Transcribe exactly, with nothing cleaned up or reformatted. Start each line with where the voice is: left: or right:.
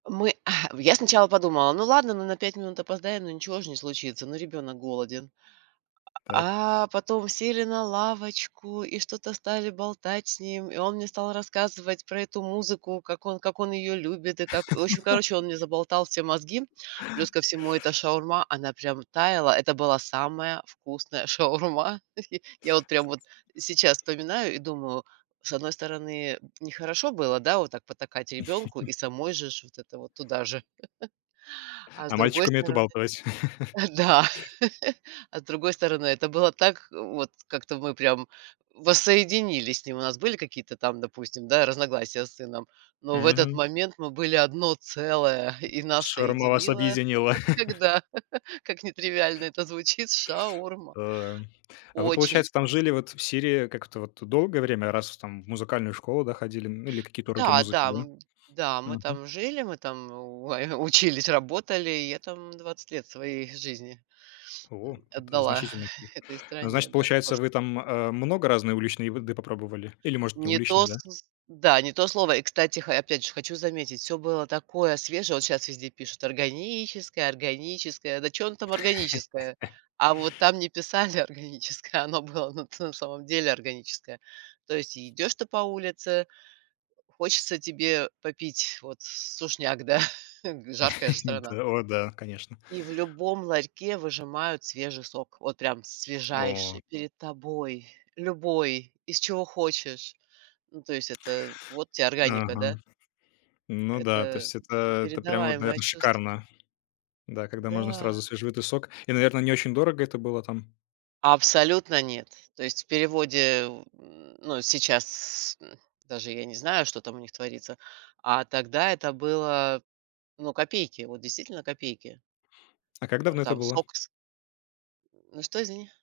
right: Мы а в я сначала подумала, ну, ладно, мы на пять минут опоздаем, но ничего же не случится, ну, ребенок голоден.
left: Так.
right: А, а потом сели на лавочку и что-то стали болтать с ним. И он мне стал рассказывать про эту музыку, как он как он ее любит и как, в общем, короче, он мне заболтал все мозги. Плюс ко всему, эта шаурма, она прям таяла. Это была самая вкусная шаурма. Я вот прям вот сейчас вспоминаю и думаю, с одной стороны, нехорошо было, да, вот так потакать ребенку и самой же ж вот это вот туда же, а с
left: А
right: другой
left: мальчик умеет
right: стороны
left: убалтывать.
right: А, да, а с другой стороны, это было так, э, вот как-то мы прям воссоединились с ним. У нас были какие-то там, допустим, да, разногласия с сыном, но в этот
left: Мгм.
right: момент мы были одно целое, и нас
left: Шаурма вас
right: соединило,
left: объединила.
right: как всегда, как нетривиально это звучит, шаурма.
left: Эм. А вы,
right: Очень
left: получается, там жили,
right: вкусно.
left: вот, в Сирии, как это, вот, э, долгое время, раз, в там, в музыкальную школу, да, ходили, ну, или какие-то уроки
right: М-да,
left: музыки,
right: да,
left: да?
right: м-да, мы
left: Мгм.
right: там жили, мы там у ой, учились, работалию И я там двадцать лет своей жизни,
left: О,
right: м,
left: это
right: отдала
left: значительный. [unintelligible]
right: этой
left: А
right: стране,
left: значит,
right: да, [unintelligible]
left: получается,
right: можно
left: вы
right: сказать.
left: там, а, много разной уличной в еды попробовали? Или, может, не
right: Не
left: уличной,
right: то
left: да?
right: сыс да не то слово. И, кстати, ха, я, опять же, хочу заметить, всё было такое свежее. Вот щас везде пишут: "органическое, органическое". Да чё оно там органическое? А вот там не писали "органическое", а оно было, ну, ты в самом деле, органическое. То есть и идёшь ты по улице, хочется тебе попить, вот, с сушняк, да, гы, жаркая же
left: И
right: страна.
left: дэ о да, конечно.
right: И в любом ларьке выжимают свежий сок. Вот прям
left: О.
right: свежайший перед тобой. Любой, из чего хочешь. Ну, то есть это вот те органика, да?
left: Мгм. Ну да, то
right: Это
left: есть это это прям вот,
right: непередаваемое
left: наверно,
right: чувство.
left: шикарно, да, когда можно
right: Да.
left: сразу свежевыжатый сок. И, наверно, не очень дорого это было там?
right: Абсолютно нет. То есть в переводе в м, ну, сейчас, м, даже я не знаю, что там у них творится, а тогда это было, ну, копейки, вот действительно копейки.
left: А как
right: А
left: давно это
right: там
left: было?
right: сок из М, ну что, извини?